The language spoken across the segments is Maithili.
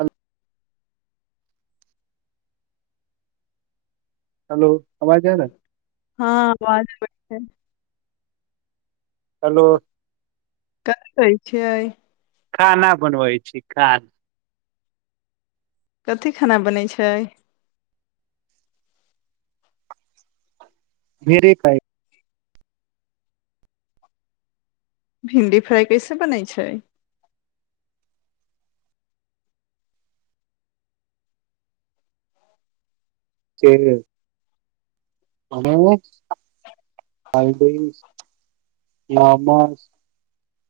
हल- हेलो आवाज जाय ने हँ आवाज अबै ह हेलो कथि कहै छिय खाना बनबै छी खाना कथिी खाना बनै छै भिंडी छै भिणडी फ्राई कैसे बनै छै के ह [inaudible] [unintelligible] हलदि नमस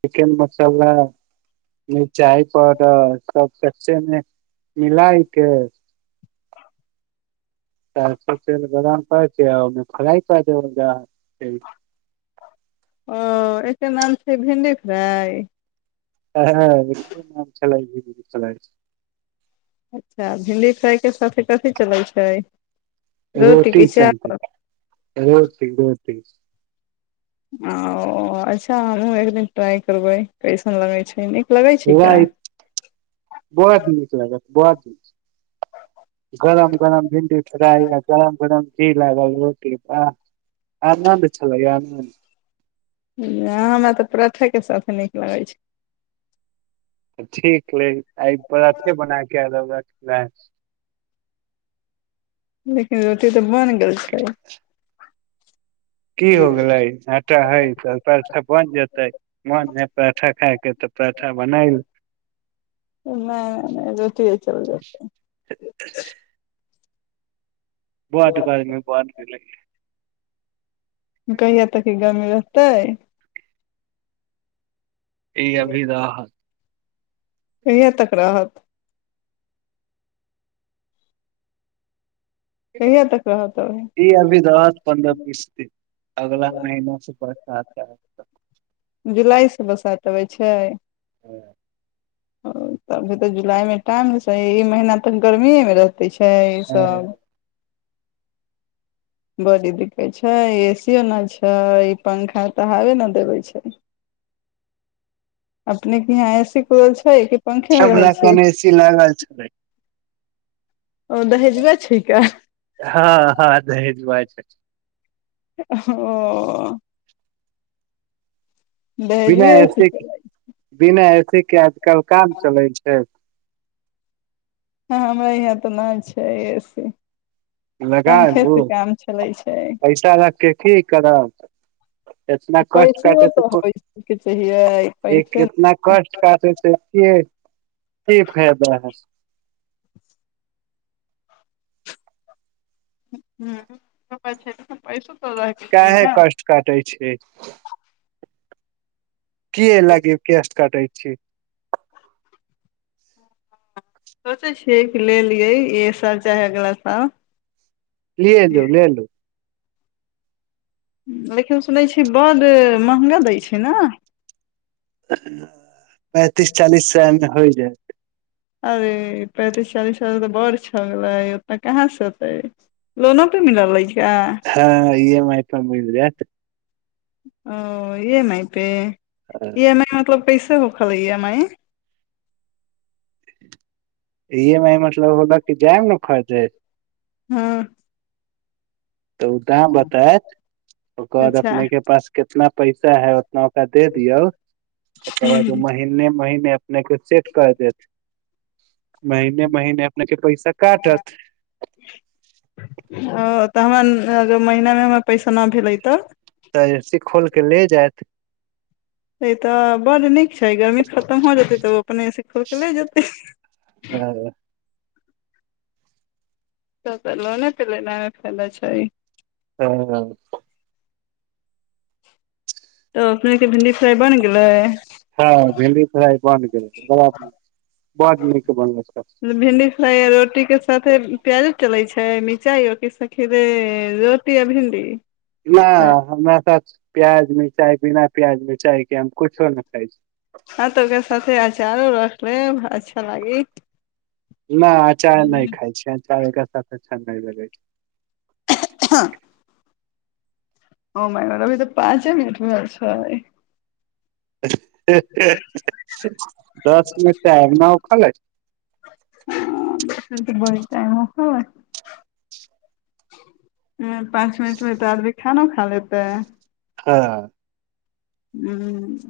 चिकेन मसाला मिरचाइ पाउडर सब कच्चे मे मिलइके चार स बदाम कर छै खरा क ओ एकर नाम छै भिणडी फ्राइ ह च अच्छा भिण्डी फ्राइके साथी कथी चलै छै रोटी रोटीके चलते चावल रोटी रोटी ओ अच्छा अू एकदिन टारय करबोै कैसन लगै छै नहि बोरा छै ल बो ची [inaudible] गरम गरम भिणडी फ्राय गरम गरम की ल रोटीप आनन्द छल य आन्द हमरा तऽ परौठे कें साथ नीक लगै छै ठीक नहि आइ परौठे बना क आएल होबे बश [inaudible] रोट तऽ बन गेल छै [inaudible] की हो गेलै आटा हय तऽ पराठा बन जेतै मोन है पराठा खायके तऽ पराठा बनयल नहि नहि, रोटिये चल जाय ब दु बमे बै [inaudible] कहिय तक गाम आइयब त ई अभी त कहिया तक रहब कहिया तक रहत अभी? ई अभी रहत पन्दर बीस दिन अगला महिना सँ अच्छा जुलाइ से बसाात अबै छै हँ ओ तभी तऽ जुलाई मे टाइम ने ई महीना तऽ गर्मीए मे रहत इ छै सब बड़ी दिककत छै एसियो नहि छै ई पंखा तऽ हावे ने देबे छै अपनेके यहाँ ऐसी कूलर छै पंखे मे सब रहै लऽ छियै कोन ए सी लागल छलै ओ दहेजुए छै का हँ हँ दहेजुआ छै [unintelligible] ओ दहेजुए ए सी चलै बिना ए सी के आब कल काम चलै छै हँ हमरा यहाँ तऽ नइ छै एसी लगा पंखे से लू काम चलै छै पैसा रखके की करब एतना कष्ट पैसो काटे से तऽ होइ के चाहिए पैसे ने कतना छै कष्ट काटे से केय [unintelligible] आहाँ [unintelligible] तऽ पैसो तऽ रहके चाही कहे ने कष्ट काटै छी की लागे केस्ट कटै छी सोचै छियै कि ले लियै एहे साल चाहे अगला सााल लेऽ लूऽ लेऽ लूऽ लेकिन सुनै छियै बड्ड महंगा दै छै न [unintelligible] पैंतिस चालीस सै मे होइ जाइत अरे पैंतीस चालीस सौ तऽ बड़ छले ओते कहाँ से अते लोनो पे मिले लइ हँ ई एम आई पर मिल जैत ओ E M I pay E M I मतलब काइसे हो खालैय E M I E M I मतलब होखअ लई जाइम न खरदै हँ तऽ ओ दाम बतायत ओकर बाद अच्छा अपने के पास के कितना पैसा है उतना दे दियऔ ओकर बाद ओ महिने महिने अपने अपने कऽ सेट कर देत महिने महिने अपने के पैसा काटत ओ तऽ हमरा अगर महीना मे हमर पैसा नहि भेलै तऽ तऽ ए सी खोल कऽ ले जैत से तऽ बड्ड नीक छै गर्मी खतम हो जेतै तऽ ओ अपनेसँ खोल तऽ लेऽ जतै हँ त पल ने पेले न ने फाय छै हँ ह तऽ अपनेके भिंडी फ्राइ बन गेलै हँ भेड प बन्द कर ब ब नीक बनल प्याज चले छै मिरचाइोके सखीरे रोटी आ भिंडी हँ नहि सच प्याज मिरचाइ बिना प्याज मि चा हँ तऽ क साथे आ छै आरो र अच्छा लागी न आचार नहि खाय छै चाय एक सा छगाइ लग छै हँ ओ महिनभी तऽ पाँचे मििनटमे छै दस मिनट टाम न ओ खाल बतटाइम पाँच मिनट मे तऽ आदमी खानो खा लेते है हँ ह्म